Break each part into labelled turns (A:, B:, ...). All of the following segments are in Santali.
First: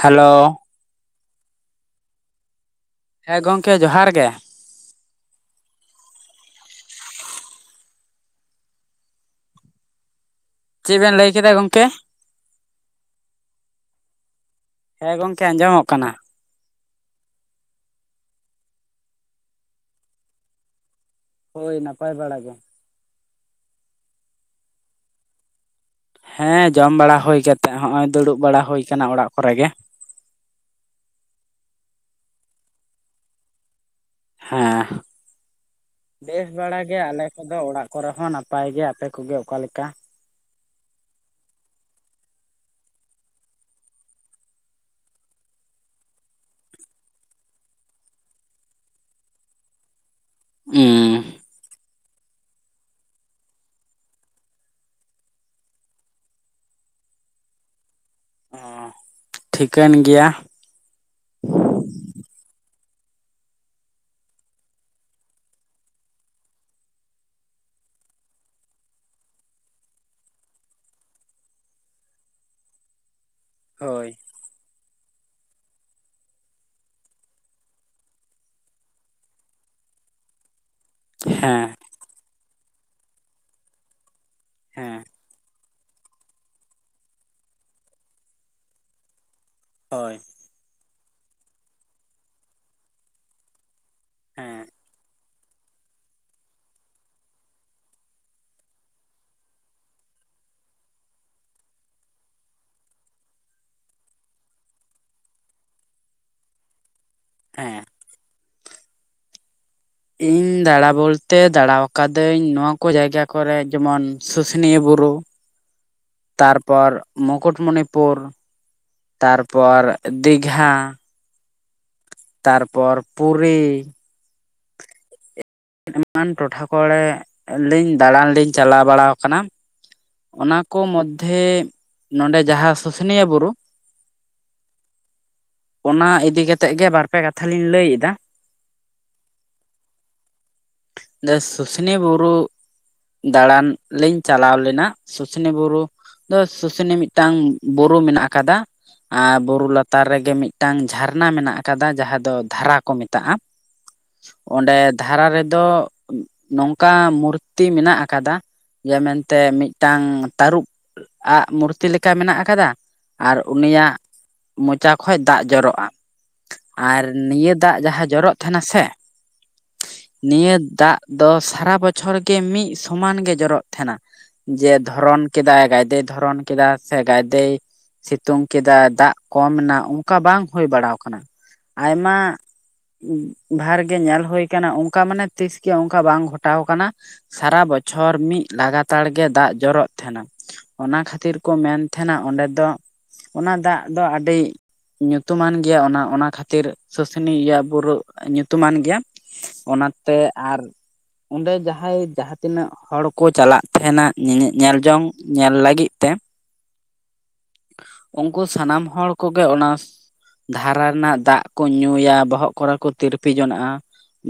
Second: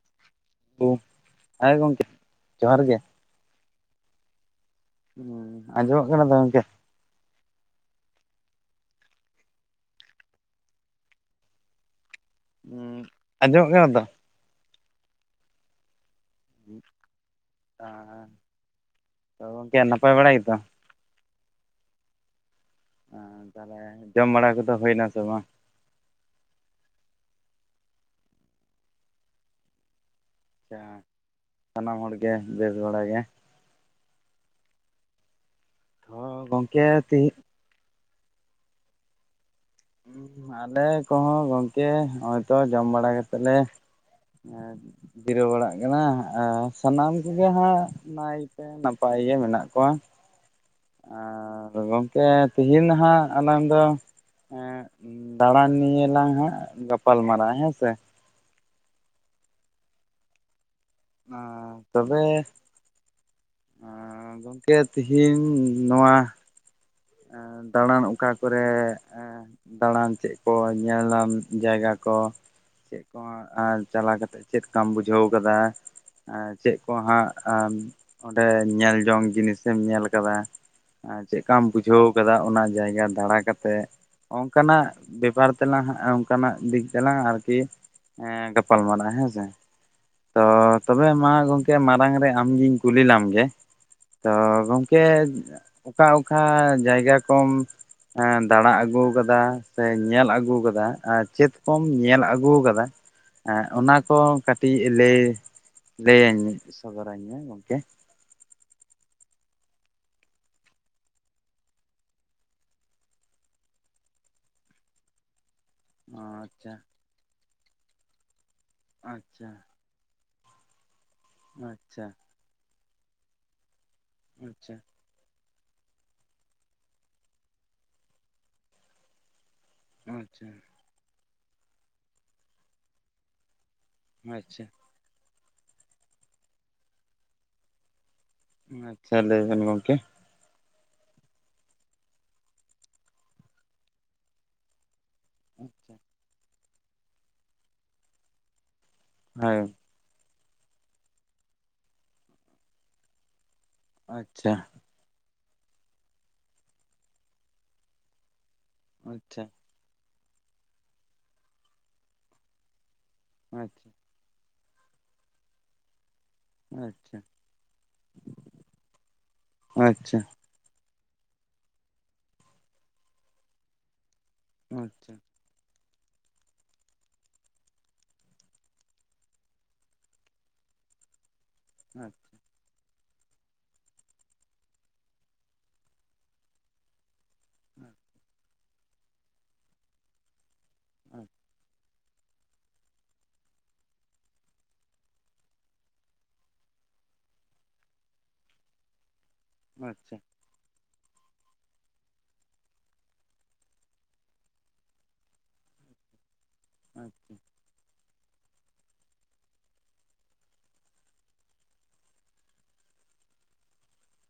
A: ᱦᱮᱞᱳ
B: ᱦᱮᱸ ᱜᱚᱝᱠᱮ ᱡᱚᱦᱟᱨ ᱜᱮ ᱾
A: ᱦᱮᱸ ᱜᱚᱝᱠᱮ ᱡᱚᱦᱟᱨ ᱜᱮ᱾
B: ᱟᱸᱡᱚᱢᱚᱜ ᱠᱟᱱᱟ ᱛᱚ ᱜᱚᱢᱠᱮ?
A: ᱪᱮᱫ ᱵᱮᱱ ᱞᱟᱹᱭ ᱠᱮᱫᱟ ᱜᱚᱝᱠᱮ?
B: ᱩᱸᱻ ᱟᱸᱡᱚᱢᱚᱜ ᱠᱟᱱᱟ ᱛᱚ?
A: ᱦᱮᱸ ᱜᱚᱝᱠᱮ ᱟᱸᱡᱚᱢᱚᱜ ᱠᱟᱱᱟ᱾
B: [unintelligible] ᱟᱫᱚ ᱜᱚᱢᱠᱮ ᱱᱟᱯᱟᱭ ᱵᱟᱲᱟ ᱜᱮᱛᱚ?
A: ᱦᱳᱭ ᱱᱟᱯᱟᱭ ᱵᱟᱲᱟ ᱜᱮ ᱾
B: ᱛᱟᱦᱚᱞᱮ ᱡᱚᱢ ᱵᱟᱲᱟ ᱠᱚᱫᱚ ᱦᱩᱭᱱᱟ ᱥᱮ ᱵᱟᱝ?
A: ᱦᱮᱸ ᱡᱚᱢ ᱵᱟᱲᱟ ᱦᱩᱭ ᱠᱟᱛᱮᱜ ᱦᱚᱸᱜᱼᱚᱭ ᱫᱩᱲᱩᱵ ᱵᱟᱲᱟ ᱦᱩᱭ ᱟᱠᱟᱱᱟ ᱚᱲᱟᱜ ᱠᱚᱨᱮ ᱜᱮ᱾
B: ᱟᱪᱪᱷᱟ ᱥᱟᱱᱟᱢ ᱦᱚᱲᱜᱮ ᱵᱮᱥ ᱵᱟᱲᱟ ᱜᱮ ᱾
A: ᱦᱮᱸ
B: ᱛᱚ
A: ᱵᱮᱥ ᱵᱟᱲᱟ
B: ᱜᱚᱝᱠᱮ
A: ᱜᱮ ᱟᱞᱮ ᱠᱚᱫᱚ ᱚᱲᱟᱜ ᱼᱼ ᱠᱚᱨᱮ ᱦᱚᱸ ᱱᱟᱯᱟᱭ ᱜᱮ ᱾ ᱟᱯᱮ ᱠᱚᱜᱮ ᱚᱠᱟᱞᱮᱠᱟ?
B: ᱟᱞᱮ ᱠᱚᱦᱚᱸ ᱜᱚᱝᱠᱮ ᱦᱚᱜᱼᱚᱭ ᱛᱚ ᱡᱚᱢ ᱵᱟᱲᱟ ᱠᱟᱛᱮᱜ ᱞᱮ ᱼᱼ ᱡᱤᱨᱟᱹᱣ ᱵᱟᱲᱟᱜ ᱠᱟᱱᱟ ᱟᱨ ᱥᱟᱱᱟᱢ ᱠᱚᱜᱮ ᱦᱟᱸᱜ ᱱᱟᱭᱛᱮ ᱼᱼ ᱱᱟᱯᱟᱭ ᱜᱮ ᱢᱮᱱᱟᱜ ᱠᱚᱣᱟ ᱾
A: ᱩᱸᱻ
B: ᱟᱨ ᱜᱚᱝᱠᱮ ᱛᱤᱦᱤᱧ ᱦᱟᱸᱜ ᱟᱞᱟᱝ ᱫᱚ ᱼᱼ ᱫᱟᱬᱟᱱ ᱱᱤᱭᱮ ᱞᱟᱝ ᱦᱟᱸᱜ ᱜᱟᱯᱟᱞ ᱢᱟᱨᱟᱜᱼᱟ ᱦᱮᱸ ᱥᱮ ᱾
A: ᱚᱻ ᱴᱷᱤᱠᱟᱹᱱ ᱜᱮᱭᱟ᱾
B: ᱟᱻ ᱛᱚᱵᱮ ᱼᱼ ᱟᱻ ᱜᱚᱢᱠᱮ ᱛᱤᱦᱤᱧ ᱱᱚᱣᱟᱼᱼ ᱮ ᱫᱟᱬᱟᱱ ᱚᱠᱟ ᱠᱚᱨᱮ ᱮ ᱫᱟᱬᱟᱱ ᱪᱮᱫ ᱠᱚ? ᱧᱮᱞᱟᱱ ᱡᱟᱭᱜᱟ ᱠᱚ ᱪᱮᱫ? ᱟᱨ
A: ᱦᱳᱭ
B: ᱪᱟᱞᱟᱣ ᱠᱟᱛᱮᱫ ᱪᱮᱫ ᱠᱟᱢ ᱵᱩᱡᱷᱟᱹᱣ ᱠᱟᱫᱟ? ᱟᱨ ᱪᱮᱫ ᱠᱚ ᱦᱟᱸᱜ ᱚᱸᱰᱮ ᱧᱮᱞ ᱡᱚᱝ ᱡᱤᱱᱤᱥᱮᱢ ᱧᱮᱞ ᱟᱠᱟᱫᱟ? ᱟᱨ ᱪᱮᱫ ᱠᱟᱢ
A: ᱦᱮᱸ
B: ᱵᱩᱡᱷᱟᱹᱣ ᱠᱟᱫᱟ ᱚᱱᱟ ᱡᱟᱭᱜᱟ ᱫᱟᱬᱟ ᱠᱟᱛᱮᱜ? ᱚᱱᱠᱟᱱᱟᱜ
A: ᱦᱮᱸ
B: ᱵᱮᱯᱟᱨ ᱛᱮᱞᱟᱝ ᱦᱟᱸᱜ ᱚᱱᱠᱟᱱᱟᱜ ᱫᱤᱠ ᱛᱮᱞᱟᱝ ᱟᱨᱠᱤ ᱼᱼ ᱜᱟᱯᱟᱞ ᱢᱟᱨᱟᱜᱼᱟ ᱦᱮᱸᱥᱮ᱾
A: ᱦᱳᱭ
B: ᱛᱚ ᱛᱚᱵᱮ ᱢᱟ ᱜᱚᱢᱠᱮ ᱢᱟᱨᱟᱝ ᱨᱮ ᱟᱢ ᱜᱤᱧ ᱠᱩᱞᱤ ᱞᱮᱢ ᱜᱮ ᱾ ᱛᱚ
A: ᱦᱮᱸ
B: ᱜᱚᱝᱠᱮ ᱚᱠᱟ ᱚᱠᱟ ᱡᱟᱭᱜᱟ ᱠᱚᱢ ᱼᱼ ᱫᱟᱬᱟ ᱟᱹᱜᱩᱣ ᱠᱟᱫᱟ ᱥᱮ ᱧᱮᱞ ᱟᱹᱜᱩᱣ ᱠᱟᱫᱟ ᱟᱨ ᱪᱮᱫ ᱠᱚᱢ ᱧᱮᱞ ᱟᱹᱜᱩᱣ ᱠᱟᱫᱟ? ᱦᱮᱸ ᱚᱱᱟ ᱠᱚ ᱠᱟᱹᱴᱤᱡ ᱞᱟᱹᱭ ᱞᱟᱹᱭᱟᱹᱧ ᱢᱮ᱾ ᱥᱚᱫᱚᱨᱟᱹᱧ ᱢᱮ ᱜᱚᱢᱠᱮ᱾
A: ᱦᱮᱸ ᱤᱧ ᱫᱟᱬᱟ ᱵᱚᱞᱛᱮ ᱫᱟᱬᱟ ᱟᱠᱟᱫᱟᱹᱧ ᱱᱚᱣᱟ ᱠᱚ ᱡᱟᱭᱜᱟ ᱠᱚᱨᱮ ᱡᱮᱢᱚᱱ ᱥᱩᱥᱩᱱᱤᱭᱟᱹ ᱵᱩᱨᱩ ᱾
B: [inaudible] ᱟᱪᱪᱷᱟ
A: ᱛᱟᱨᱯᱚᱨ ᱢᱩᱠᱩᱴᱢᱚᱱᱤᱯᱩᱨ,
B: ᱟᱪᱪᱷᱟ
A: ᱛᱟᱨᱯᱚᱨ ᱼᱼ ᱫᱤᱜᱷᱟ ᱾
B: ᱟᱪᱪᱷᱟ ᱾
A: ᱛᱟᱨᱯᱚᱨ ᱯᱩᱨᱤ ᱾
B: ᱟᱪᱪᱷᱟ ᱾
A: ᱮᱢᱟᱱ ᱴᱚᱴᱷᱟ ᱠᱚᱲᱮ ᱞᱤᱧ ᱫᱟᱬᱟᱱ ᱞᱤᱧ ᱪᱟᱞᱟᱣ ᱵᱟᱲᱟᱣ ᱟᱠᱟᱱᱟ ᱾
B: ᱟᱪᱪᱷᱟ
A: ᱚᱱᱟ ᱼᱼ ᱠᱚ ᱢᱚᱫᱽᱫᱷᱮ ᱱᱚᱰᱮ ᱡᱟᱦᱟᱸ ᱥᱩᱥᱩᱱᱤᱭᱟ ᱵᱩᱨᱩ ᱾
B: ᱟᱪᱪᱷᱟ ᱾
A: ᱚᱱᱟ ᱤᱫᱤ ᱠᱟᱛᱮᱜ ᱜᱮ ᱵᱟᱨ ᱯᱮ ᱠᱟᱛᱷᱟ ᱞᱤᱧ ᱞᱟᱹᱭ ᱮᱫᱟ ᱾
B: ᱟᱪᱪᱷᱟ ᱞᱟᱹᱭ ᱵᱮᱱ ᱜᱚᱢᱠᱮ ᱾
A: ᱱᱮᱥ ᱥᱩᱥᱱᱤ ᱵᱩᱨᱩ ᱫᱟᱬᱟᱱ ᱞᱤᱧ ᱪᱟᱞᱟᱣ ᱞᱮᱱᱟ ᱾ ᱥᱩᱥᱩᱱᱤ ᱵᱩᱨᱩ ᱫᱚ ᱥᱩᱥᱱᱤ ᱢᱤᱫᱴᱟᱝ ᱵᱩᱨᱩ ᱢᱮᱱᱟᱜ ᱟᱠᱟᱫᱟ ᱟᱨ
B: ᱦᱳᱭ
A: ᱵᱩᱨᱩ ᱞᱟᱛᱟᱨ ᱞᱟᱛᱟᱨ ᱨᱮᱜᱮ ᱢᱤᱫᱴᱟᱝ ᱡᱷᱟᱨᱱᱟ ᱢᱮᱱᱟᱜ ᱟᱠᱟᱫᱟ ᱡᱟᱦᱟᱸ ᱫᱚ ᱫᱷᱟᱨᱟ ᱠᱚ ᱢᱮᱛᱟᱜᱼᱟ ᱾
B: ᱟᱪᱪᱷᱟ
A: ᱚᱸᱰᱮ ᱫᱷᱟᱨᱟ ᱨᱮᱫᱚ ᱱᱚᱝᱠᱟ ᱢᱩᱨᱛᱤ ᱢᱮᱱᱟᱜ ᱟᱠᱟᱫᱟ ᱡᱮ ᱢᱮᱱᱛᱮ
B: ᱟᱪᱪᱷᱟ ᱟᱪᱪᱷᱟ
A: ᱢᱤᱫᱴᱟᱝ ᱛᱟᱹᱨᱩᱵ ᱟᱜ ᱢᱩᱨᱛᱤ ᱞᱮᱠᱟ ᱢᱮᱱᱟᱜ ᱟᱠᱟᱫᱟ, ᱟᱨ
B: ᱟᱪᱪᱷᱟ
A: ᱩᱱᱤᱭᱟᱜ ᱢᱚᱪᱟ ᱠᱷᱚᱱ ᱫᱟᱜ ᱡᱚᱨᱚᱜᱼᱟ ᱾ ᱟᱨ
B: ᱟᱪᱪᱷᱟ
A: ᱱᱤᱭᱟᱹ ᱫᱟᱜ ᱡᱟᱦᱟᱸ ᱡᱚᱨᱚᱜ ᱛᱟᱦᱮᱱᱟ ᱥᱮ
B: ᱟᱪᱪᱷᱟ ᱾
A: ᱱᱤᱭᱟᱹ ᱫᱟᱜ ᱫᱚ ᱥᱟᱨᱟ ᱵᱚᱪᱷᱚᱨ ᱜᱮ ᱢᱤᱫ ᱥᱚᱢᱟᱱ ᱜᱮ ᱡᱚᱨᱚᱜ ᱛᱟᱦᱮᱱᱟ ᱡᱮ
B: ᱟᱪᱪᱷᱟ
A: ᱫᱷᱚᱨᱚᱱ ᱠᱮᱫᱟᱭ ᱜᱟᱭᱫᱮᱭ ᱫᱷᱚᱨᱚᱱ ᱠᱮᱫᱟ ᱥᱮ ᱜᱟᱫᱮᱭ ᱥᱤᱛᱩᱝ ᱠᱮᱫᱟ ᱫᱟᱜ ᱠᱚᱢ ᱮᱱᱟ ᱚᱱᱠᱟ ᱵᱟᱝ ᱦᱩᱭ ᱵᱟᱲᱟ ᱟᱠᱟᱱᱟ ᱾ ᱟᱭᱢᱟ ᱵᱷᱟᱨ ᱜᱮ ᱧᱮᱞ ᱦᱩᱭ ᱠᱟᱱᱟ ᱚᱱᱠᱟ ᱢᱟᱱᱮ ᱛᱤᱥ ᱜᱮ ᱚᱱᱠᱟ ᱵᱟᱝ ᱜᱷᱚᱴᱟᱣ ᱟᱠᱟᱱᱟ ᱥᱟᱨᱟ ᱵᱚᱪᱷᱚᱨ ᱢᱤᱫ ᱞᱟᱜᱟᱛᱟᱨ ᱜᱮ ᱫᱟᱜ ᱡᱚᱨᱚᱜ ᱛᱟᱦᱮᱱᱟ ᱚᱱᱟ ᱠᱷᱟᱹᱛᱤᱨ ᱠᱚ ᱢᱮᱱ ᱛᱟᱦᱮᱱᱟ ᱚᱸᱰᱮ ᱫᱚ ᱚᱱᱟ ᱫᱟᱜ ᱫᱚ ᱟᱹᱰᱤ ᱧᱩᱛᱩᱢᱟᱱ ᱜᱮᱭᱟ ᱚᱱᱟ ᱚᱱᱟ ᱠᱷᱟᱹᱛᱤᱨ ᱥᱩᱥᱩᱱᱤ ᱤᱭᱟᱹ ᱵᱩᱨᱩ ᱧᱩᱛᱩᱢᱟᱱ ᱜᱮᱭᱟ ᱾ ᱚᱱᱟᱛᱮ
B: ᱟᱪᱪᱷᱟ
A: ᱟᱨ ᱚᱸᱰᱮ ᱡᱟᱦᱟᱸᱭ ᱡᱟᱦᱟᱸ ᱛᱤᱱᱟᱹᱜ‌ ᱦᱚᱲ ᱠᱚ ᱪᱟᱞᱟᱜ ᱛᱟᱦᱮᱱᱟ ᱧᱮ ᱧᱮᱞ ᱡᱚᱝ ᱧᱮᱞ ᱞᱟᱹᱜᱤᱫ ᱛᱮ
B: ᱟᱪᱪᱷᱟ ᱾
A: ᱩᱱᱠᱩ ᱥᱟᱱᱟᱢ ᱦᱚᱲ ᱠᱚᱜᱮ ᱚᱱᱟ ᱫᱷᱟᱨᱟ ᱨᱮᱱᱟᱜ ᱫᱟᱜ ᱠᱩ ᱧᱩᱭᱟ ᱵᱚᱦᱚᱜ ᱠᱚᱨᱮ ᱠᱚ ᱛᱤᱨᱯᱤ ᱡᱚᱱᱟᱜ-ᱟ ᱾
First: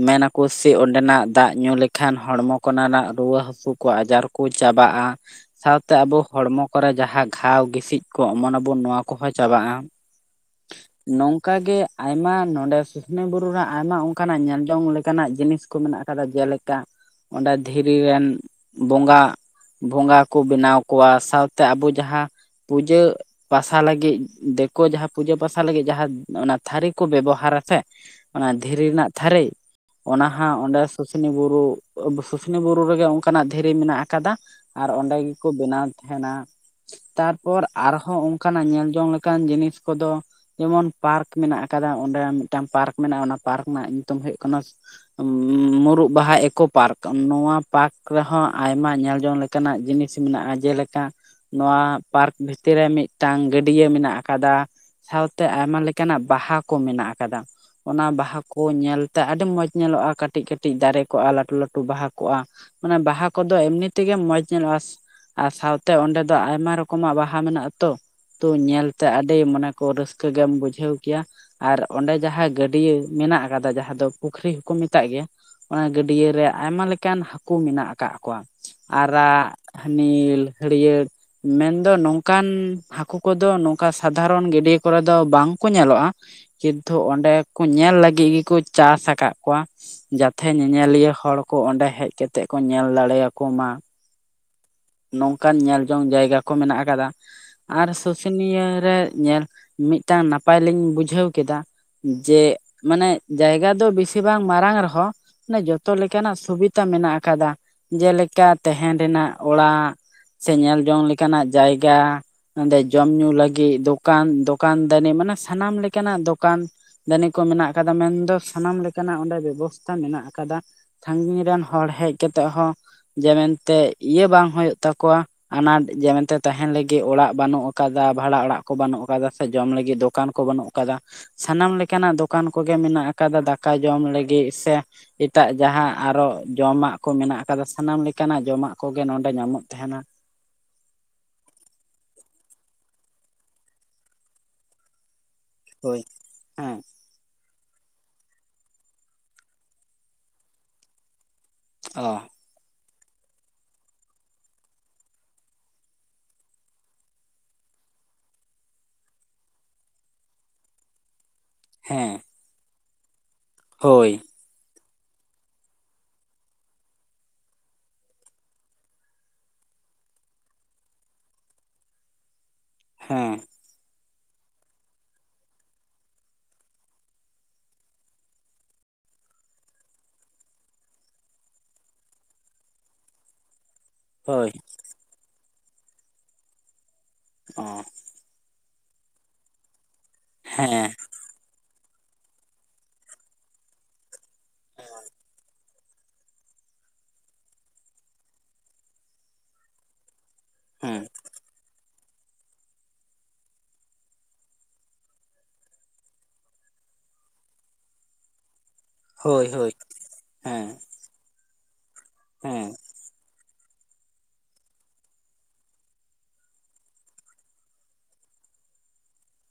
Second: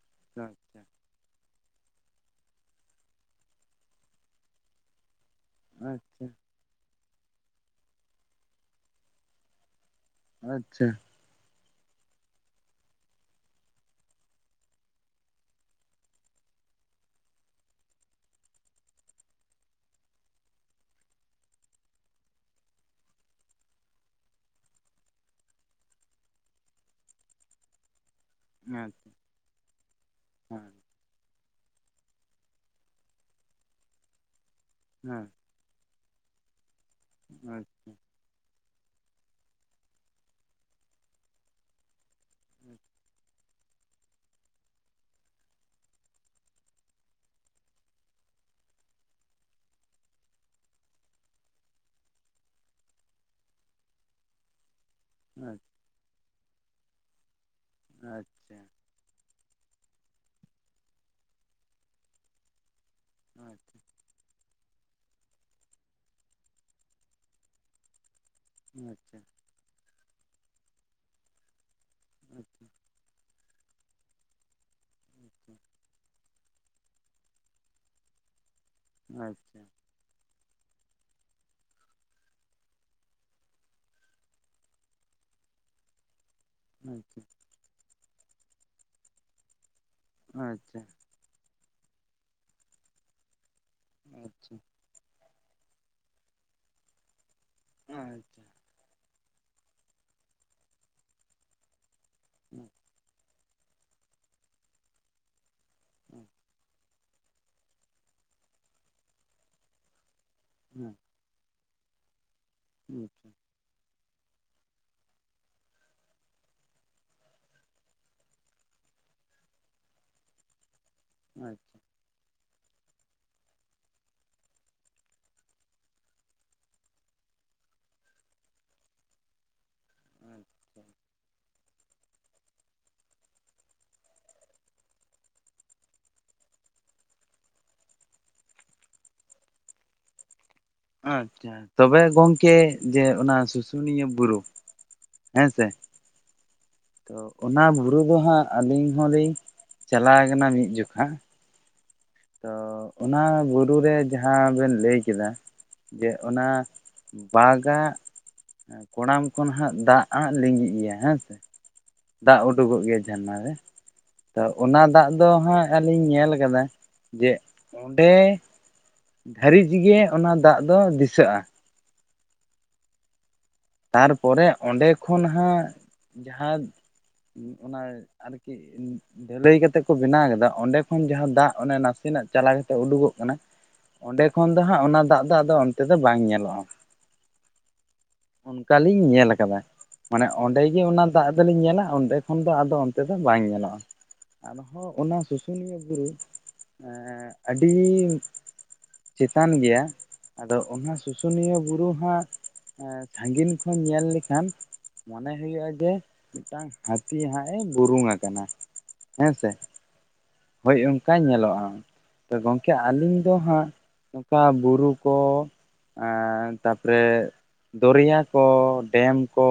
A: ᱢᱮᱱᱟᱠᱚ ᱥᱮ-ᱪᱮᱜ
B: ᱟᱪᱪᱷᱟ
A: ᱚᱸᱰᱮᱱᱟᱜ ᱫᱟᱜ ᱧᱩ ᱞᱮᱠᱷᱟᱱ ᱦᱚᱲᱢᱚ ᱠᱚᱨᱮᱱᱟᱜ ᱨᱩᱣᱟᱹ ᱦᱟᱹᱥᱩ ᱠᱚ ᱟᱡᱟᱨ ᱠᱚ ᱪᱟᱵᱟᱜ-ᱟ ᱾ ᱥᱟᱶᱛᱮ ᱟᱵᱚ
B: ᱟᱪᱪᱷᱟ
A: ᱦᱚᱲᱢᱚ ᱠᱚᱨᱮ ᱡᱟᱦᱟᱸ ᱜᱷᱟᱣ ᱜᱸᱤᱥᱤᱡ ᱠᱚ ᱚᱢᱚ ᱟᱵᱚᱱ ᱱᱚᱣᱟ ᱠᱚᱦᱚᱸ ᱪᱟᱵᱟᱜ-ᱟ ᱾
B: ᱟᱪᱪᱷᱟ ᱾
A: ᱱᱚᱝᱠᱟ ᱜᱮ ᱟᱭᱢᱟ ᱱᱚᱰᱮ ᱥᱩᱥᱱᱮ ᱵᱩᱨᱩ ᱨᱮᱱᱟᱜ ᱟᱭᱢᱟ ᱚᱱᱠᱟᱱᱟᱜ ᱧᱮᱞ ᱡᱚᱝ ᱞᱮᱠᱟᱱᱟᱜ ᱡᱤᱱᱤᱥ ᱠᱚ ᱢᱮᱱᱟᱜ ᱟᱠᱟᱫᱟ ᱡᱮᱞᱮᱠᱟ ᱚᱸᱰᱮ ᱫᱷᱤᱨᱤ ᱨᱮᱱ ᱵᱚᱸᱜᱟ ᱵᱚᱸᱜᱟ ᱠᱚ ᱵᱮᱱᱟᱣ ᱠᱚᱣᱟ ᱥᱟᱶᱛᱮ ᱟᱵᱚ ᱡᱟᱦᱟᱸ ᱯᱩᱡᱟᱹ ᱯᱟᱥᱟ ᱞᱟᱹᱜᱤᱫ ᱫᱤᱠᱩ ᱡᱟᱦᱟᱸ ᱯᱩᱡᱟᱹ ᱯᱟᱥᱟ ᱞᱟᱹᱜᱤᱫ ᱡᱟᱦᱟᱸ ᱚᱱᱟ ᱛᱷᱟᱹᱨᱤ ᱠᱚ ᱵᱮᱵᱚᱦᱟᱨ ᱟᱥᱮ ᱚᱱᱟ
B: ᱦᱮᱸ
A: ᱫᱷᱤᱨᱤ
B: ᱟᱪᱪᱷᱟ
A: ᱨᱮᱱᱟᱜ ᱛᱷᱟᱹᱨᱤ ᱚᱱᱟ ᱦᱟᱸᱜ
B: ᱟᱪᱪᱷᱟ
A: ᱚᱸᱰᱮ ᱥᱩᱥᱱᱤ ᱵᱩᱨᱩ ᱥᱩᱥᱱᱤ ᱵᱩᱨᱩ ᱨᱮᱜᱮ ᱚᱱᱠᱟᱱᱟᱜ ᱫᱷᱤᱨᱤ ᱢᱮᱱᱟᱜ ᱟᱠᱟᱫᱟ ᱟᱨ ᱚᱸᱰᱮ ᱜᱮ ᱠᱚ ᱵᱮᱱᱟᱣ ᱫᱮ ᱛᱟᱦᱮᱱᱟ
B: ᱟᱪᱪᱷᱟ
A: ᱛᱟᱨᱯᱚᱨ
B: ᱟᱪᱪᱷᱟ
A: ᱟᱨᱦᱚᱸ ᱚᱱᱠᱟᱱᱟᱜ ᱧᱮᱞ ᱡᱚᱝ ᱞᱮᱠᱟᱱ ᱡᱤᱱᱤᱥ ᱠᱚᱫᱚ ᱡᱮᱢᱚᱱ ᱯᱟᱨᱠ ᱾ ᱢᱮᱱᱟᱜ ᱟᱠᱟᱫᱟ ᱚᱸᱰᱮ ᱢᱤᱫᱴᱟᱝ
B: ᱟᱪᱪᱷᱟ
A: ᱯᱟᱨᱠ ᱢᱮᱱᱟᱜᱼᱟ ᱚᱱᱟ ᱯᱟᱨᱠ ᱨᱮᱱᱟᱜ ᱧᱩᱛᱩᱢ ᱦᱩᱭᱩᱜ ᱠᱟᱱᱟ ᱢᱩᱨᱩᱫ ᱵᱟᱦᱟ ᱮᱠᱳ ᱯᱟᱨᱠ ᱱᱚᱶᱟ ᱯᱟᱨᱠ ᱨᱮᱦᱚᱸ ᱟᱭᱢᱟ ᱧᱮᱞᱡᱚᱝ ᱞᱮᱠᱟ ᱚᱱᱠᱟᱱᱟᱜ ᱡᱤᱱᱤᱥ ᱢᱮᱱᱟᱜᱼᱟ ᱡᱮᱞᱮᱠᱟ ᱱᱚᱣᱟ ᱯᱟᱨᱠ ᱵᱷᱤᱛᱤᱨ ᱨᱮ ᱢᱤᱫᱴᱟᱝ ᱜᱟᱹᱰᱤᱭᱟᱹ ᱢᱮᱱᱟᱜ ᱟᱠᱟᱫᱟ ᱾ ᱥᱟᱶᱛᱮ
B: ᱟᱪᱪᱷᱟ
A: ᱟᱭᱢᱟ ᱞᱮᱠᱟᱱᱟᱜ ᱵᱟᱦᱟ ᱠᱚ ᱢᱮᱱᱟᱜ ᱟᱠᱟᱫᱟ, ᱚᱱᱟ ᱵᱟᱦᱟ
B: ᱟᱪᱪᱷᱟ
A: ᱠᱚ ᱧᱮᱞ ᱛᱟᱸ ᱟᱹᱰᱤ ᱢᱚᱸᱡᱽ ᱧᱮᱞᱚᱜᱼᱟ ᱠᱟᱹᱴᱤᱡ ᱠᱟᱹᱴᱤᱡ ᱫᱟᱨᱮ ᱠᱚᱜᱼᱟ, ᱞᱟᱹᱴᱩ ᱞᱟᱹᱴᱩ ᱵᱟᱦᱟ ᱠᱚᱜᱼᱟ ᱢᱟᱱᱮ ᱵᱟᱦᱟ ᱠᱚᱫᱚ
B: ᱟᱪᱪᱷᱟ
A: ᱮᱢᱱᱤ ᱛᱮᱜᱮ ᱢᱚᱸᱡᱽ ᱧᱮᱞᱚᱜᱼᱟ, ᱟᱨ ᱥᱟᱶᱛᱮ ᱚᱸᱰᱮ ᱫᱚ ᱟᱭᱢᱟ ᱨᱚᱠᱚᱢᱟᱜ ᱵᱟᱦᱟ ᱢᱮᱱᱟᱜ ᱟᱛᱚ᱾ ᱛᱚ, ᱧᱮᱞᱛᱮ ᱟᱹᱰᱤ ᱢᱟᱱᱮ ᱠᱚ ᱨᱟᱹᱥᱠᱟᱹ ᱜᱮᱢ ᱵᱩᱡᱷᱟᱹᱣ ᱠᱮᱭᱟ ᱟᱨ ᱚᱸᱰᱮ ᱡᱟᱦᱟᱸ ᱜᱟᱹᱰᱭᱟᱹ ᱢᱮᱱᱟᱜ ᱟᱠᱟᱫᱟ ᱡᱟᱦᱟᱸ ᱫᱚ ᱟᱫᱚ ᱯᱩᱠᱷᱨᱤ ᱦᱚᱠᱩ ᱢᱮᱛᱟᱜ ᱜᱮᱭᱟ, ᱚᱱᱟ ᱜᱟᱹᱰᱭ ᱨᱮ ᱟᱭᱢᱟ ᱞᱮᱠᱟᱱ ᱦᱟᱠᱩ ᱢᱮᱱᱟᱜ ᱟᱠᱟᱫ ᱠᱚᱣᱟ ᱟᱨᱟᱜ, ᱱᱤᱞ, ᱦᱟᱹᱨᱭᱟᱹᱲ ᱢᱮᱱᱫᱚ ᱱᱚᱝᱠᱟᱱ ᱦᱟᱹᱠᱩ ᱠᱚᱫᱚ ᱱᱚᱝᱠᱟ ᱥᱟᱫᱷᱟᱨᱚᱱ ᱜᱟᱹᱰᱭᱟᱹ ᱠᱚᱨᱮ ᱫᱚ ᱵᱟᱝ ᱠᱚ ᱧᱮᱞᱚᱜᱼᱟ᱾ ᱠᱤᱱᱛᱩ
B: ᱟᱪᱪᱷᱟ
A: ᱚᱸᱰᱮ ᱠᱩ ᱧᱮᱞ ᱞᱟᱹᱜᱤᱫ ᱜᱮᱠᱚ ᱪᱟᱥ ᱟᱠᱟᱫ ᱠᱚᱣᱟ ᱡᱟᱛᱮ
B: ᱟᱪᱪᱷᱟ
A: ᱧᱮᱧᱮᱞᱤᱭᱟᱹ ᱦᱚᱲ ᱟᱠᱚ, ᱚᱸᱰᱮ ᱦᱮᱡ ᱠᱟᱛᱮᱫ ᱠᱚ ᱧᱮᱞ ᱫᱟᱲᱮᱭᱟᱠᱚ ᱢᱟ ᱾
B: ᱟᱪᱪᱷᱟ᱾
A: ᱱᱚᱝᱠᱟᱱ ᱧᱮᱞ ᱡᱚᱝ ᱡᱟᱭᱜᱟ ᱠᱚ ᱢᱮᱱᱟᱜ ᱟᱠᱟᱫᱟ ᱟᱨ ᱥᱩᱥᱩᱱᱤᱭᱟᱹ ᱨᱮ ᱧᱮᱞ, ᱢᱤᱫᱴᱟᱝ ᱱᱟᱯᱟᱭ ᱞᱤᱧ ᱵᱩᱡᱷᱟᱹᱣ ᱠᱮᱫᱟ ᱡᱮ ᱢᱟᱱᱮ ᱡᱟᱭᱜᱟ ᱫᱚ ᱵᱤᱥᱤ ᱵᱟᱝ ᱢᱟᱨᱟᱝ ᱨᱮᱦᱚᱸ ᱢᱟᱱᱮ ᱡᱚᱛᱚ ᱞᱮᱠᱟᱱᱟᱜ ᱥᱩᱵᱤ ᱛᱟ ᱢᱮᱱᱟᱜ ᱟᱠᱟᱫᱟ᱾ ᱡᱮᱞᱮᱠᱟ ᱛᱮᱦᱮᱱ ᱨᱮᱱᱟᱜ ᱚᱲᱟᱜ, ᱥᱮ ᱧᱮᱞ ᱡᱚᱝ ᱞᱮ ᱠᱟᱱᱟᱜ ᱡᱟᱭᱜᱟ, ᱱᱚᱸᱰᱮ ᱡᱚᱢ-ᱧᱩ ᱞᱟᱹᱜᱤᱜ ᱫᱚ ᱠᱟᱱ, ᱫᱚᱠᱟᱱ-ᱫᱟᱹᱱᱤ ᱢᱟᱱᱮ ᱥᱟᱱᱟᱢ ᱞᱮᱠᱟᱱᱟᱜ ᱫᱚᱠᱟᱱ ᱫᱟᱹᱱᱤ ᱠᱚ ᱢᱮᱱᱟᱜ ᱟᱠᱟᱫᱟ᱾ ᱢᱮᱱᱫᱚ ᱥᱟᱱᱟᱢ ᱞᱮᱠᱟᱱᱟᱜ ᱚᱸᱰᱮ ᱵᱮᱵᱚᱥᱛᱷᱟ ᱢᱮᱱᱟᱜ ᱟᱠᱟᱫᱟ᱾ ᱥᱟᱺᱜᱤᱧ ᱨᱮᱱ ᱦᱚᱲ ᱦᱮᱡ ᱠᱟᱛᱮ ᱦᱚᱸ ᱡᱮ ᱢᱮᱱᱛᱮ, ᱤᱭᱟᱹ ᱵᱟᱝ ᱦᱩᱭᱩᱜ ᱛᱟᱠᱚᱣᱟ᱾ ᱟᱱᱟᱴ, ᱡᱮ ᱢᱮᱱᱛᱮ ᱛᱟᱦᱮᱱ ᱞᱟᱹᱜᱤᱫ ᱚᱲᱟᱜ ᱵᱟᱹᱱᱩᱜ ᱟᱠᱟᱫᱟ, ᱵᱷᱟᱲᱟ ᱚᱲᱟᱜ ᱠᱚ ᱵᱟᱹᱱᱩᱜ ᱟᱠᱟᱫᱟ, ᱥᱮ ᱡᱚᱢ ᱞᱟᱹᱜᱤᱫ ᱫᱚᱠᱟᱱ ᱠᱚ ᱵᱟᱹᱱᱩᱜ ᱟᱠᱟᱫᱟ᱾ ᱥᱟᱱᱟᱢ ᱞᱮ ᱠᱟᱱᱟᱜ ᱫᱚᱠᱟᱱ ᱠᱚᱜᱮ ᱢᱮᱱᱟᱜ ᱟᱠᱟᱫᱟ, ᱫᱟᱠᱟ ᱡᱚᱢ ᱞᱟᱹᱜᱤᱫ ᱥᱮ ᱮᱴᱟᱜ ᱡᱟᱦᱟᱸ ᱟᱨᱚ ᱡᱚᱢᱟᱜ ᱠᱚ ᱢᱮᱱᱟᱜ ᱟᱠᱟᱫᱟ ᱥᱟᱱᱟᱢ ᱞᱮᱠᱟᱱᱟᱜ ᱡᱚᱢᱟᱜ ᱠᱚᱜᱮ ᱱᱚᱰᱮ ᱧᱟᱢᱚᱜ ᱛᱟᱦᱮᱸᱱᱟ᱾
B: ᱟᱪᱪᱷᱟ, ᱛᱚᱵᱮ ᱜᱚᱝᱠᱮ ᱡᱮ ᱚᱱᱟ ᱥᱩᱥᱩᱱᱤᱭᱟᱹ ᱵᱩᱨᱩ ᱦᱮᱸ ᱥᱮ,
A: ᱦᱳᱭ, ᱦᱮᱸ᱾
B: ᱛᱚ, ᱚᱱᱟ ᱵᱩᱨᱩ ᱫᱚ ᱦᱟᱸᱜ ᱟᱹᱞᱤᱧ ᱦᱚᱞᱤᱧ ᱪᱟᱞᱟ ᱠᱟᱱᱟ ᱢᱤᱫ ᱡᱚᱠᱷᱟ᱾
A: ᱚ᱾
B: ᱛᱚ, ᱚᱱᱟ ᱵᱩᱨᱩ ᱨᱮ ᱡᱟᱦᱟᱸ ᱵᱮᱱ ᱞᱟᱹᱭ ᱠᱮᱫᱟ, ᱡᱮ ᱚᱱᱟ ᱵᱟᱜᱟᱜ ᱠᱚᱲᱟᱢ ᱠᱷᱚᱱ ᱦᱟᱸᱜ ᱫᱟᱜ ᱦᱟᱸᱜ ᱞᱤᱸᱜᱤᱜ ᱜᱮᱭᱟ, ᱦᱮᱸ ᱥᱮ,
A: ᱦᱮᱸ᱾
B: ᱫᱟᱜ ᱩᱰᱩᱜᱚᱜ ᱜᱮᱭᱟ ᱡᱷᱟᱨᱱᱟ ᱨᱮ᱾
A: ᱦᱳᱭ᱾
B: ᱛᱚ, ᱚᱱᱟ ᱫᱟᱜ ᱫᱚ ᱦᱟᱸᱜ ᱟᱹᱞᱤᱧ ᱧᱮᱞ ᱟᱠᱟᱫᱟ, ᱡᱮ, ᱚᱸᱰᱮ ᱫᱷᱟᱹᱨᱤᱡᱷ ᱜᱮ ᱚᱱᱟ ᱫᱟᱜ ᱫᱚ ᱫᱤᱥᱟᱹᱜᱼᱟ᱾
A: ᱦᱮᱸ᱾
B: ᱛᱟᱨᱯᱚᱨᱮ, ᱚᱸᱰᱮ ᱠᱷᱚᱱ ᱦᱟᱸᱜ ᱡᱟᱦᱟᱸ ᱚᱱᱟ ᱟᱨᱠᱤ ᱰᱷᱟᱹᱞᱟᱹᱭ ᱠᱟᱛᱮᱫ ᱠᱚ ᱵᱮᱱᱟᱣ ᱟᱠᱟᱫᱟ, ᱚᱸᱰᱮ ᱠᱷᱚᱱ ᱡᱟᱦᱟᱸ ᱫᱟᱜ ᱚᱱᱮ ᱱᱟᱥᱮᱱᱟ ᱪᱟᱞᱟ ᱠᱟᱛᱮᱫ ᱳᱰᱚᱜᱚᱜ ᱠᱟᱱᱟ᱾ ᱚᱸᱰᱮ
A: ᱦᱳᱭ
B: ᱠᱷᱚᱱ ᱫᱚ ᱦᱟᱸᱜ ᱚᱱᱟ ᱫᱟᱜ ᱫᱚ ᱟᱫᱚ ᱚᱱᱛᱮ ᱫᱚ ᱵᱟᱝ ᱧᱮᱞᱚᱜᱼᱟ᱾
A: ᱚᱸ᱾
B: ᱚᱱᱠᱟ ᱞᱤᱧ ᱧᱮᱞ ᱟᱠᱟᱫᱟ, ᱢᱟᱱᱮ ᱚᱸᱰᱮ ᱜᱮ
A: ᱦᱮᱸ
B: ᱚᱱᱟ ᱫᱟᱜ ᱫᱚᱞᱤᱧ ᱧᱮᱞᱟ, ᱚᱸᱰᱮ ᱠᱷᱚᱱ ᱫᱚ ᱟᱫᱚ ᱚᱱᱛᱮ ᱫᱚ ᱵᱟᱝ ᱧᱮᱞᱚᱜᱼᱟ᱾ ᱟᱨᱦᱚᱸ ᱚᱱᱟ ᱥᱩᱥᱩᱱᱤᱭᱟᱹ ᱵᱩᱨᱩ ᱮᱸᱻ ᱟᱹᱰᱤ ᱪᱮᱛᱟᱱ ᱜᱮᱭᱟ᱾ ᱟᱫᱚ ᱚᱱᱟ
A: ᱦᱮᱸ
B: ᱥᱩᱥᱩᱱᱤᱭᱟᱹ ᱵᱩᱨᱩ ᱦᱟᱸᱜ, ᱥᱟᱺᱜᱤᱱ ᱠᱷᱚᱱ ᱧᱮᱞ ᱞᱮᱠᱷᱟᱱ ᱢᱚᱱᱮ ᱦᱩᱭᱩᱜᱼᱟ ᱡᱮ ᱢᱤᱫᱴᱟᱝ ᱦᱟᱹᱛᱤ ᱦᱟᱸᱜ ᱮ ᱵᱩᱨᱩᱝ ᱟᱠᱟᱱᱟ᱾ ᱦᱮᱸ
A: ᱦᱳᱭ
B: ᱥᱮ
A: ᱦᱳᱭ᱾ ᱦᱮᱸ
B: ᱦᱳᱭ ᱚᱱᱠᱟ ᱧᱮᱞᱚᱜᱼᱟ, ᱛᱚ
A: ᱦᱮᱸ
B: ᱜᱚᱝᱠᱮ ᱟᱞᱤᱧ ᱫᱚ ᱦᱟᱸᱜᱼᱼ ᱱᱚᱝᱠᱟ ᱵᱩᱨᱩ ᱠᱚ ᱮ ᱛᱟᱯᱨᱮ, ᱫᱚᱨᱭᱟ ᱠᱚ, ᱰᱮᱢ ᱠᱚ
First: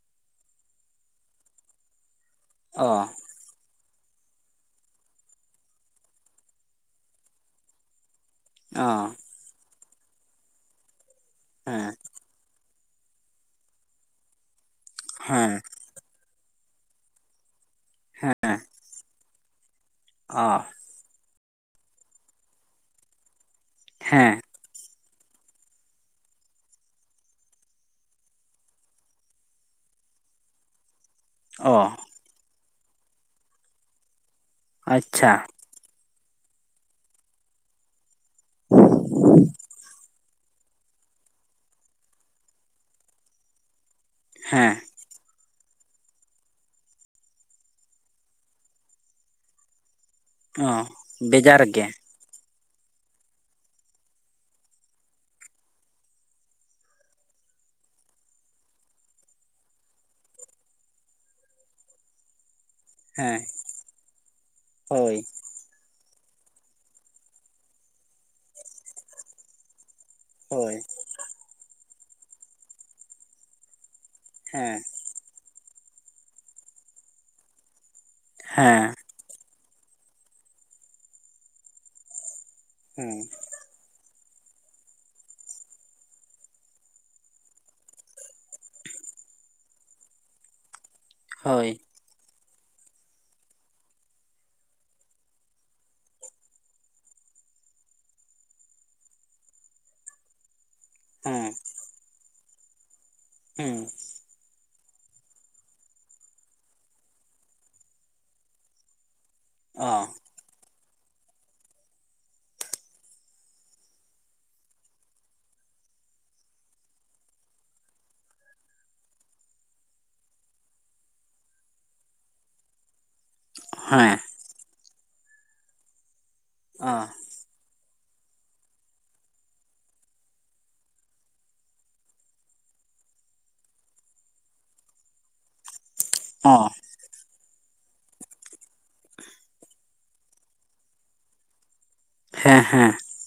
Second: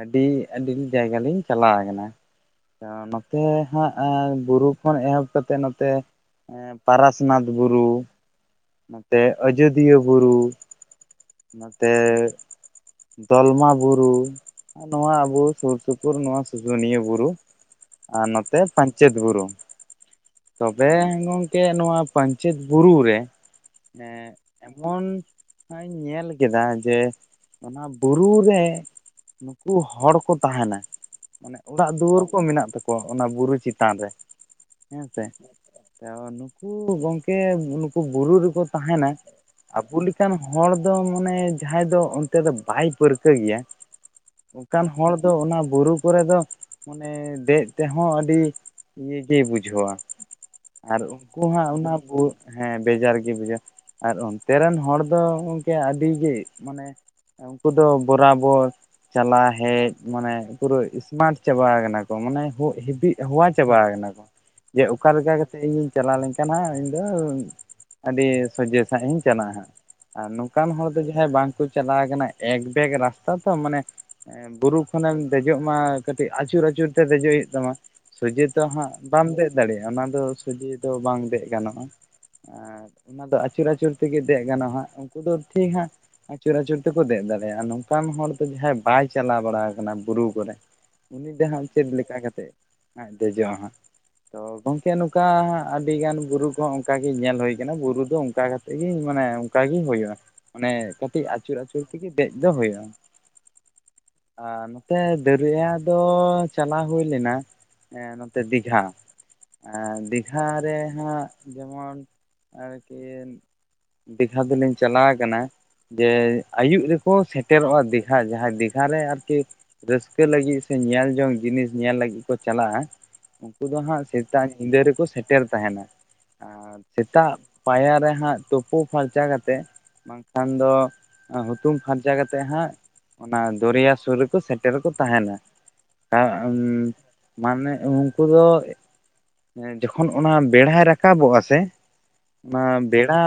B: ᱟᱹᱰᱤ ᱟᱹᱰᱤ ᱡᱟᱭᱜᱟ ᱞᱤᱧ ᱪᱟᱞᱟ ᱠᱟᱱᱟ ᱛᱚ,
A: ᱚ
B: ᱱᱚ ᱛᱮ ᱦᱟᱸᱜ ᱵᱩᱨᱩ ᱠᱷᱚᱱ ᱮᱦᱚᱵ ᱠᱟᱛᱮ ᱱᱚᱛᱮᱼᱼ ᱮᱸ ᱯᱟᱨᱟᱥᱱᱟᱛᱷ ᱵᱩᱨᱩ,
A: ᱚ
B: ᱱᱚᱛᱮ ᱟᱹᱡᱟᱹᱫᱤᱭᱟᱹ ᱵᱩᱨᱩ ᱱᱚᱛᱮᱼᱼ
A: ᱦᱮᱸ
B: ᱫᱚᱞᱢᱟ ᱵᱩᱨᱩ, ᱱᱚᱣᱟ ᱟᱵᱚ
A: ᱦᱮᱸ
B: ᱥᱩᱨ ᱥᱩᱯᱩᱨ ᱱᱚᱣᱟ ᱥᱩᱥᱩᱱᱤᱭᱟᱹ ᱵᱩᱨᱩ, ᱟᱨ ᱱᱚᱛᱮ ᱯᱟᱧᱪᱮᱛ ᱵᱩᱨᱩ᱾
A: ᱚ
B: ᱛᱚ ᱵᱮ ᱜᱚᱝᱠᱮ ᱱᱚᱣᱟ ᱯᱟᱧᱪᱮᱛ ᱵᱩᱨᱩ ᱨᱮ ᱮᱸ
A: ᱦᱮᱸ
B: ᱮᱢᱚᱱ ᱦᱟᱸᱜ ᱤᱧ ᱧᱮᱞ ᱠᱮᱫᱟ ᱡᱮᱼᱼ ᱚᱱᱟ ᱵᱩᱨᱩ ᱨᱮ, ᱱᱩᱠᱩ ᱦᱚᱲ ᱠᱚ ᱛᱟᱦᱮᱱᱟ᱾ ᱢᱟᱱᱮ
A: ᱚ
B: ᱚᱲᱟᱜ ᱫᱩᱣᱟᱹᱨ ᱠᱚ ᱢᱮᱱᱟᱜ ᱛᱟᱠᱚᱣᱟ ᱚᱱᱟ ᱵᱩᱨᱩ ᱪᱮᱛᱟᱱ ᱨᱮ, ᱦᱮᱸ ᱥᱮ
A: ᱟᱪᱪᱷᱟ
B: ᱛᱮᱣᱟ ᱱᱩᱠᱩ ᱜᱚᱝᱠᱮ ᱱᱩᱠᱩ ᱵᱩᱨᱩ ᱨᱮᱠᱚ ᱛᱟᱦᱮᱱᱟ ᱟᱵᱩ ᱞᱮᱠᱟᱱ ᱦᱚᱲ ᱫᱚ ᱢᱟᱱᱮ ᱡᱟᱦᱟᱸᱭ ᱫᱚ ᱚᱱᱛᱮ ᱫᱚ ᱵᱟᱭ ᱯᱟᱹᱨᱠᱟᱹ ᱜᱮᱭᱟ
A: ᱦᱮᱸ
B: ᱚᱝᱠᱟᱱ ᱦᱚᱲ ᱫᱚ ᱚᱱᱟ ᱵᱩᱨᱩ ᱠᱚᱨᱮ ᱫᱚ ᱢᱟᱱᱮ ᱫᱮᱜ ᱛᱮᱦᱚᱸ ᱟᱹᱰᱤ ᱤᱭᱟᱹ ᱜᱮ ᱵᱩᱡᱷᱟᱹᱣᱟ᱾
A: ᱚ
B: ᱟᱨ ᱩᱝᱠᱩ
A: ᱵᱮᱡᱟᱨ
B: ᱦᱟᱸᱜ
A: ᱜᱮ
B: ᱚᱱᱟ ᱵᱩ ᱦᱮᱸ ᱵᱮᱡᱟᱨ ᱜᱮ ᱵᱩᱡᱟᱹ ᱟᱨ ᱚᱱᱛᱮ ᱨᱮᱱ ᱦᱚᱲ ᱫᱚ ᱜᱚᱝᱠᱮ ᱟᱹᱰᱤ ᱜᱮ ᱢᱟᱱᱮ ᱮ ᱩᱝᱠᱩ ᱫᱚ ᱵᱚᱨᱟᱵᱚᱨ ᱪᱟᱞᱟᱣ ᱦᱮᱡ ᱢᱟᱱᱮ ᱯᱩᱨᱟᱹ ᱥᱢᱟᱴ ᱪᱟᱵᱟᱣ ᱠᱟᱱᱟ ᱠᱚ ᱢᱟᱱᱮ ᱯᱤᱜ
A: ᱦᱮᱸ
B: ᱦᱚᱣᱟ ᱪᱟᱵᱟ ᱠᱟᱱᱟ ᱠᱚ ᱡᱮ ᱚᱠᱟ
A: ᱦᱳᱭ
B: ᱞᱮᱠᱟ ᱠᱟᱛ ᱛᱮ ᱤᱧᱤᱧ ᱪᱟᱞᱟᱣ ᱞᱮᱱᱠᱷᱟᱱ ᱦᱟᱸᱜ ᱤᱧᱫᱚ ᱟᱹᱰᱤ ᱥᱚᱡᱷᱮ ᱥᱟᱦᱤᱡ ᱤᱧ ᱪᱟᱞᱟᱜᱼᱟ ᱦᱟᱸᱜ᱾ ᱟᱨ ᱱᱚᱝᱠᱟᱱ
A: ᱦᱳᱭ
B: ᱦᱚᱲ ᱫᱚ ᱡᱟᱦᱟᱸᱭ ᱵᱟᱝᱠᱚ ᱪᱟᱞᱟᱣ ᱠᱟᱱᱟ ᱮᱠᱵᱮᱠ ᱨᱟᱥᱛᱟ ᱛᱚ ᱢᱟᱱᱮ ᱵᱩᱨᱩ
A: ᱦᱮᱸ
B: ᱛᱚᱠᱷᱚᱱᱮᱢ ᱫᱮᱡᱚᱜ ᱢᱟ ᱠᱟᱹᱴᱤᱡ ᱟᱹᱪᱩᱨ ᱟᱹᱪᱩᱨ ᱛᱮ ᱫᱮᱡᱚᱜ ᱦᱩᱭᱩᱜ ᱛᱟᱢᱟ ᱥᱚᱡᱷᱮ ᱛᱚ ᱦᱟᱸᱜ
A: ᱦᱮᱸ
B: ᱵᱟᱢ ᱫᱮᱡ ᱫᱟᱲᱮᱭᱟᱜᱼᱟ, ᱚᱱᱟ ᱫᱚ ᱥᱚᱡᱷᱤ ᱫᱚ ᱵᱟᱝ ᱫᱮᱡ ᱜᱟᱱᱚᱜᱼᱟ, ᱟᱨ
A: ᱦᱩᱸ
B: ᱚᱱᱟ ᱫᱚ ᱟᱪᱩᱨ ᱟᱪᱩᱨ ᱛᱮᱜᱮ ᱫᱮᱡ ᱜᱟᱱᱚᱜ ᱦᱟᱸᱜ ᱩᱝᱠᱩ ᱫᱚ ᱴᱷᱤᱠ ᱦᱟᱸᱜ ᱟᱪᱩᱨ ᱟᱪᱩᱨ ᱛᱮᱠᱚ ᱫᱮᱜ ᱫᱟᱲᱮᱭᱟᱜᱼᱟ ᱱᱚᱝᱠᱟᱱ ᱦᱚᱲ ᱫᱚ ᱡᱟᱦᱟᱸᱭ ᱵᱟᱭ ᱪᱟᱞᱟᱣ ᱵᱟᱲᱟ ᱠᱟᱱᱟ ᱵᱩᱨᱩ ᱠᱚᱨᱮ ᱩᱱᱤ ᱫᱚ ᱦᱟᱸᱜ
A: ᱦᱳᱭ
B: ᱪᱮᱫ ᱞᱮᱠᱟ ᱠᱟᱛᱮᱫ ᱫᱮᱡᱚᱜᱼᱟ ᱦᱟᱸᱜ᱾ ᱛᱚ ᱜᱚᱢᱠᱮ ᱱᱚᱝᱠᱟ ᱟᱹᱰᱤ ᱜᱟᱱ ᱵᱩᱨᱩ ᱠᱚᱦᱚᱸ ᱚᱱᱠᱟ ᱜᱮ ᱧᱮᱞ ᱦᱳᱭ ᱠᱟᱱᱟ ᱵᱩᱨᱩ ᱫᱚ ᱚᱝᱠᱟ ᱠᱟ ᱛᱮᱜᱮ ᱢᱟᱱᱮ ᱚᱝᱠᱟᱟᱜ ᱜᱮ ᱦᱭᱳᱜᱼᱟ᱾ ᱢᱟᱱᱮ ᱠᱟᱹᱴᱤᱡ
A: ᱦᱩᱸ
B: ᱟᱹᱪᱩᱨ ᱟᱹᱪᱩᱨ ᱛᱮᱜᱮ ᱫᱮᱡ ᱫᱚ ᱦᱳᱭᱳᱜᱼᱟ᱾
A: ᱦᱮᱸ
B: ᱟᱨ ᱱᱚᱛᱮ ᱫᱟᱹᱨᱭᱟ ᱫᱚ ᱪᱟᱞᱟᱣ ᱦᱩᱭ ᱞᱮᱱᱟ ᱮᱸ ᱱᱚᱛᱮ ᱫᱤᱜᱷᱟ
A: ᱚ
B: ᱫᱤᱜ ᱜᱷᱟ ᱨᱮ ᱦᱟᱸᱜ ᱡᱮᱢᱚᱱ ᱟᱨᱠᱤ ᱫᱤᱜᱷᱟ ᱫᱚᱞᱤᱧ ᱪᱟᱞᱟᱣ ᱠᱟᱱᱟ ᱡᱮ ᱟᱹᱭᱩᱵ ᱨᱮᱠᱚ ᱥᱮᱴᱮᱨᱚᱜᱼᱟ ᱫᱤᱜᱷᱟ ᱡᱟᱦᱟᱸᱭ ᱫᱤᱜᱷᱟ ᱨᱮ ᱟᱨᱠᱤ ᱨᱟᱹᱥᱠᱟᱹ ᱞᱟᱜᱤᱫ ᱥᱮ ᱧᱮᱞ ᱡᱚᱝ ᱡᱤᱱᱤᱥ ᱧᱮᱞ ᱞᱟᱜᱤᱫ ᱠᱚ ᱪᱟᱞᱟᱜᱼᱟ᱾ ᱩᱝᱠᱩ ᱫᱚ ᱦᱟᱸᱜ
A: ᱦᱮᱸ
B: ᱥᱮᱛᱟᱜ ᱧᱤᱫᱟᱹ ᱨᱮᱠᱚ ᱥᱮᱴᱮᱨ ᱛᱟᱦᱮᱱᱟ ᱟᱨ
A: ᱚ
B: ᱥᱮᱛᱟᱜ ᱯᱟᱭᱟᱨ ᱨᱮ ᱦᱟᱸᱜ ᱛᱳᱯᱳ ᱯᱷᱟᱨᱪᱟ ᱠᱟᱛᱮᱜ ᱵᱟᱝᱠᱷᱟᱱ ᱫᱚ ᱦᱩᱛᱩᱢ ᱯᱷᱟᱨᱪᱟ ᱠᱟᱛᱮᱜ ᱦᱟᱸᱜ ᱚᱱᱟ ᱫᱚᱨᱭᱟ ᱥᱩᱨ ᱨᱮᱠᱚ ᱥᱮᱴᱮᱨ ᱠᱚ ᱛᱟᱦᱮᱱᱟ᱾ ᱟ‌ᱩᱢ
A: ᱚ
B: ᱢᱟᱱᱮ ᱩᱝᱠᱩ ᱫᱚ ᱮ ᱡᱚᱠᱷᱚᱱ ᱚᱱᱟ ᱵᱮᱲᱦᱟᱭ ᱨᱟᱠᱟᱵᱚᱜᱼᱟ ᱥᱮ
A: ᱦᱮᱸ
B: ᱚᱱᱟ
A: ᱦᱮᱸ
B: ᱵᱮᱲᱟ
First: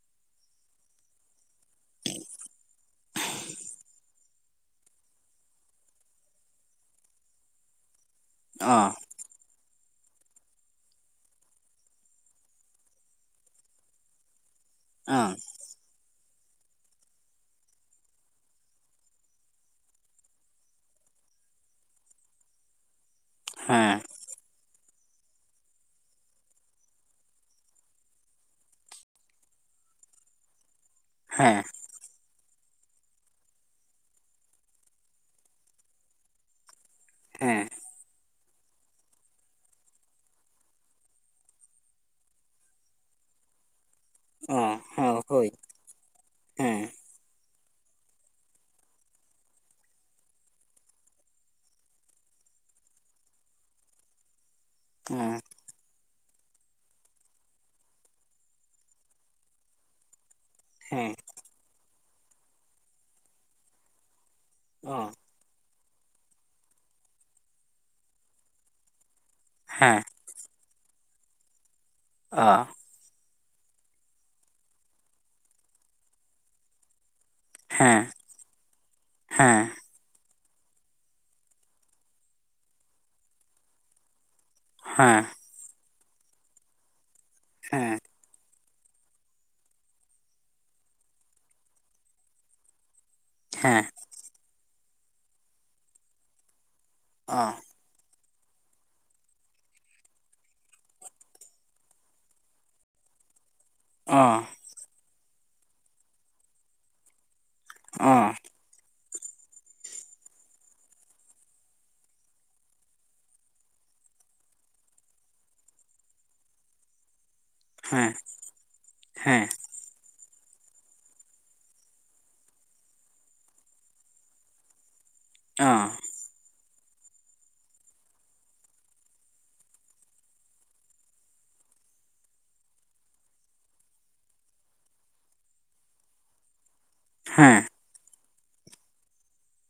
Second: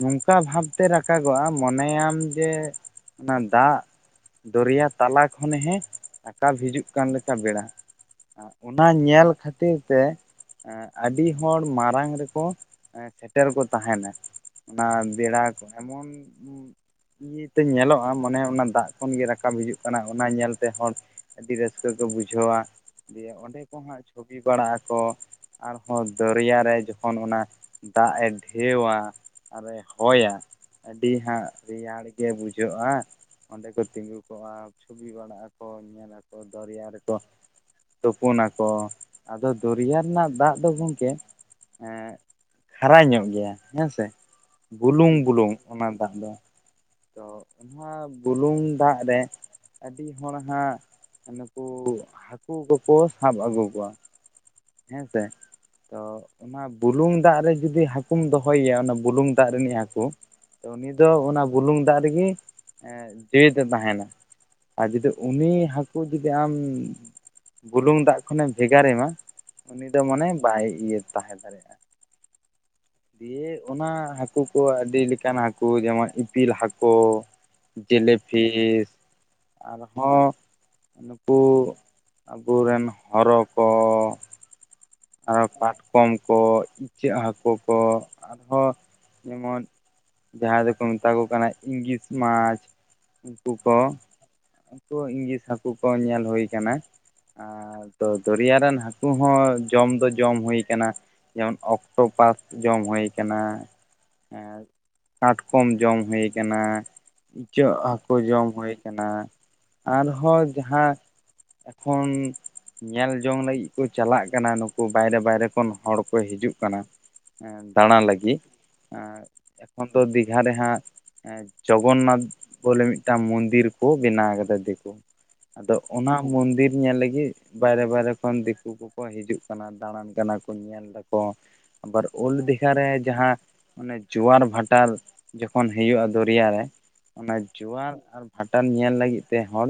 B: ᱱᱚᱝᱠᱟ ᱵᱷᱟᱵᱛᱮ ᱨᱟᱠ ᱠᱟᱜᱚᱜᱼᱟ, ᱢᱚᱱᱮᱭᱟᱢ ᱡᱮ ᱚᱱᱟ ᱫᱟᱜ ᱫᱚᱨᱭᱟ ᱛᱟᱞᱟ ᱠᱷᱚᱱ ᱦᱮᱸ ᱨᱟᱠᱟᱵ ᱦᱤᱡᱩᱜ ᱠᱟᱱ ᱞᱮᱠᱟ ᱵᱮᱲᱟ᱾ ᱚᱱᱟ
A: ᱚ
B: ᱧᱮᱞ ᱠᱷᱟᱛᱤᱨ ᱛᱮ ᱟᱹᱰᱤ ᱦᱚᱲ ᱢᱟᱨᱟᱝ ᱨᱮᱠᱚ ᱥᱮᱴᱮᱨ ᱠᱚ ᱛᱟᱦᱮᱱᱟ᱾ ᱚᱱᱟ
A: ᱚ
B: ᱵᱮᱲᱟ ᱠᱚ ᱮᱢᱚᱱ ᱤᱭᱟᱹᱛᱮ ᱧᱮᱞᱚᱜᱼᱟ ᱢᱟᱱᱮ ᱚᱱᱟ ᱫᱟᱜ ᱠᱷᱚᱱ ᱜᱮ ᱨᱟᱠᱟᱵ ᱦᱤᱡᱩᱜ ᱠᱟᱱᱟ ᱚᱱᱟ ᱧᱮᱞᱛᱮ ᱦᱚᱲ ᱟᱹᱰᱤ ᱨᱟᱹᱥᱠᱟᱹ ᱠᱚ ᱵᱩᱡᱷᱟᱹᱣᱟ, ᱫᱤᱭᱮ ᱚᱸᱰᱮ ᱠᱚ
A: ᱦᱮᱸ
B: ᱦᱟᱸᱜ ᱪᱷᱚᱵᱤ ᱵᱟᱲᱟᱜ ᱟᱠᱚ᱾ ᱟᱨᱦᱚᱸ ᱫᱚᱨᱭᱟ ᱨᱮ ᱡᱚᱠᱷᱚᱱ ᱚᱱᱟ ᱫᱟᱜ ᱮ ᱰᱷᱮᱣᱟ᱾ ᱟᱨᱮ ᱦᱚᱭᱟ ᱟᱹᱰᱤ ᱦᱟᱸᱜ
A: ᱦᱮᱸ
B: ᱨᱮᱭᱟᱲ ᱜᱮ ᱵᱩᱡᱷᱟᱹᱜᱼᱟ, ᱚᱸᱰᱮ ᱠᱚ ᱛᱤᱸᱜᱩ ᱠᱚᱜᱼᱟ, ᱪᱷᱩᱚᱵᱤ ᱵᱟᱲᱟᱜ ᱟᱠᱚ ᱧᱮᱞ ᱟᱠᱚ ᱫᱚᱨᱭᱟ ᱨᱮᱠᱚ
A: ᱦᱮᱸ
B: ᱛᱩᱯᱩᱱᱟᱠᱚ, ᱟᱫᱚ ᱫᱚᱨᱭᱟ ᱨᱮᱱᱟᱜ ᱫᱟᱜ ᱫᱚ ᱜᱚᱝᱠᱮ ᱮᱸ ᱠᱷᱟᱨᱟ ᱧᱚᱜ ᱜᱮᱭᱟ ᱦᱮᱸᱥᱮ
A: ᱚ
B: ᱵᱩᱞᱩᱝ
A: ᱦᱚ ᱦᱳᱭ
B: ᱵᱩᱞᱩᱝ ᱚᱱᱟ ᱫᱟᱜ ᱫᱚ᱾
A: ᱦᱮᱸ
B: ᱟᱫᱚ ᱚᱱᱟ ᱵᱩᱞᱩᱝ ᱫᱟᱜ ᱨᱮ ᱟᱹᱰᱤ ᱦᱚᱲ ᱦᱟᱸᱜ ᱱᱩᱠᱩ ᱦᱟᱹᱠᱩ ᱠᱚᱠᱚ ᱥᱟᱵ ᱟᱹᱜᱩ ᱠᱚᱣᱟ ᱦᱮᱸ ᱥᱮ᱾
A: ᱚ
B: ᱛᱚ ᱚᱱᱟ ᱵᱩᱞᱩᱝ ᱫᱟᱜ ᱨᱮ ᱡᱩᱫᱤ ᱦᱟᱹᱠᱩᱢ ᱫᱚᱦᱚᱭᱭᱟ ᱚᱱᱟ ᱵᱩᱞᱩᱝ ᱫᱟᱜ ᱨᱤᱱᱤᱜ ᱦᱟᱹᱠᱩ ᱩᱱᱤ ᱫᱚ
A: ᱦᱮᱸ
B: ᱚᱱᱟ ᱵᱩᱞᱩᱝ ᱫᱟᱜ ᱨᱮᱜᱮ ᱡᱤᱣᱤᱫ ᱮ ᱛᱟᱦᱮᱱᱟ ᱟᱨ ᱡᱩᱫᱤ
A: ᱚ
B: ᱩᱱᱤ ᱦᱟᱹᱠᱩ ᱡᱩᱫᱤ ᱟᱢ ᱵᱩᱞᱩᱝ ᱫᱟᱜ ᱠᱷᱚᱱᱮᱢ ᱵᱷᱮᱜᱟᱨᱮᱢᱟ᱾ ᱩᱱᱤ ᱫᱚ
A: ᱦᱮᱸ
B: ᱢᱟᱱᱮ ᱵᱟᱭ ᱤᱭᱟᱹ ᱛᱟᱦᱮᱸ ᱫᱟᱲᱮᱜᱼᱟ᱾
A: ᱟ
B: ᱫᱤᱭᱮ ᱚᱱᱟ ᱦᱟᱹᱠᱩ ᱠᱚ ᱟᱹᱰᱤ ᱞᱮᱠᱟᱱ ᱦᱟᱹᱠᱳ ᱡᱮᱢᱚᱱ ᱤᱯᱤᱞ ᱦᱟᱹᱠᱳ,
A: ᱦᱮᱸ ᱦᱮᱸ
B: ᱡᱮᱞᱮᱯᱤᱥ
A: ᱦᱮᱸ
B: ᱟᱨ ᱦᱚᱸ ᱱᱩᱠᱩ ᱟᱵᱚᱨᱮᱱ ᱦᱚᱨᱚ ᱠᱚ
A: ᱦᱮᱸ,
B: ᱟᱨ ᱦᱚᱸ ᱠᱟᱴᱠᱚᱢ ᱠᱚ ᱤᱪᱟᱹᱜ ᱦᱟᱹᱠᱳ ᱠᱚ
A: ᱦᱮᱸ
B: ᱟᱨᱦᱚᱸ ᱡᱮᱢᱚᱱ ᱡᱟᱦᱟᱸᱭ ᱫᱚᱠᱚ ᱢᱮᱛᱟ ᱠᱚ ᱠᱟᱱᱟ ᱤᱝᱜᱤᱥ ᱢᱟᱪᱷ ᱦᱟᱹᱠᱩ ᱠᱚ
A: ᱦᱮᱸ
B: ᱩᱱᱠᱩ ᱤᱝᱜᱤᱥ ᱦᱟᱹᱠᱳ ᱠᱚ ᱧᱮᱞ ᱦᱳᱭ ᱠᱟᱱᱟ᱾
A: ᱚ
B: ᱟᱨ ᱛᱚ ᱫᱚᱨᱭᱟ ᱨᱮᱱ ᱦᱟᱹᱠᱩ ᱦᱚᱸ ᱡᱚᱢ ᱫᱚ ᱡᱚᱢ ᱦᱳᱭ ᱠᱟᱱᱟ ᱡᱮᱢᱚᱱ ᱚᱠᱴᱳ ᱯᱟᱥ ᱡᱚᱢ ᱦᱳᱭ ᱠᱟᱱᱟ᱾
A: ᱚ
B: ᱦᱮᱸ ᱠᱟᱴᱠᱚᱢ ᱡᱚᱢ ᱦᱳᱭ ᱠᱟᱱᱟ᱾ ᱤᱪᱟᱹᱜ ᱦᱟᱹᱠᱳ
A: ᱚ
B: ᱡᱚᱢ ᱦᱳᱭ ᱠᱟᱱᱟ ᱟᱨᱦᱚᱸ ᱡᱟᱦᱟᱸ ᱮᱠᱷᱚᱱ ᱧᱮᱞ ᱡᱚᱝ ᱞᱟᱹᱜᱤᱫ ᱠᱚ ᱪᱟᱞᱟᱜ ᱠᱟᱱᱟ᱾ ᱱᱩᱠᱩ ᱵᱟᱭᱨᱮ ᱵᱟᱭᱨᱮ ᱠᱷᱚᱱ ᱦᱚᱲ ᱠᱚ ᱦᱤᱡᱩᱜ ᱠᱟᱱᱟ᱾ ᱫᱟᱬᱟ
A: ᱦᱮᱸ
B: ᱞᱟᱹᱜᱤᱫ ᱟᱨ
A: ᱦᱮᱸ
B: ᱮᱠᱷᱚᱱ ᱫᱚ ᱫᱤᱜᱷᱟ ᱨᱮ ᱦᱟᱸᱜ ᱮᱸ ᱡᱚᱜᱚᱱᱱᱟᱛᱷ ᱵᱚᱞᱮ ᱢᱤᱫᱴᱟᱝ ᱢᱚᱱᱫᱤᱨ ᱠᱚ ᱵᱮᱱᱟᱣ ᱠᱟᱫᱟ ᱫᱮᱠᱳ,
A: ᱚ
B: ᱟᱫᱚ ᱚᱱᱟ ᱢᱚᱱᱫᱤᱨ ᱧᱮᱞ ᱞᱟᱹᱜᱤᱫ ᱵᱟᱭᱨᱮ ᱵᱟᱭᱨᱮ ᱠᱷᱚᱱ ᱫᱤᱠᱩ ᱠᱚ ᱠᱚ ᱦᱤᱡᱩᱜ ᱠᱟᱱᱟ ᱫᱟᱬᱟᱱ ᱠᱟᱱᱟ ᱠᱚ ᱧᱮᱞ ᱫᱟᱠᱚ ᱟᱵᱟᱨ ᱳᱞᱰ ᱫᱤᱜᱷᱟ ᱨᱮ ᱡᱟᱦᱟᱸ ᱚᱱᱮ ᱡᱳᱣᱟᱨ ᱵᱷᱟᱴᱟᱨ ᱡᱚᱠᱷᱚᱱ ᱦᱮᱭᱟᱹᱜᱼᱟ ᱫᱚᱨᱭᱟ ᱨᱮ, ᱚᱱᱟ
A: ᱦᱮᱸ
B: ᱡᱳᱣᱟᱨ ᱟᱨ ᱵᱷᱟᱴᱟᱱ ᱧᱮᱞ ᱞᱟᱹᱜᱤᱫ ᱛᱮ ᱦᱚᱲ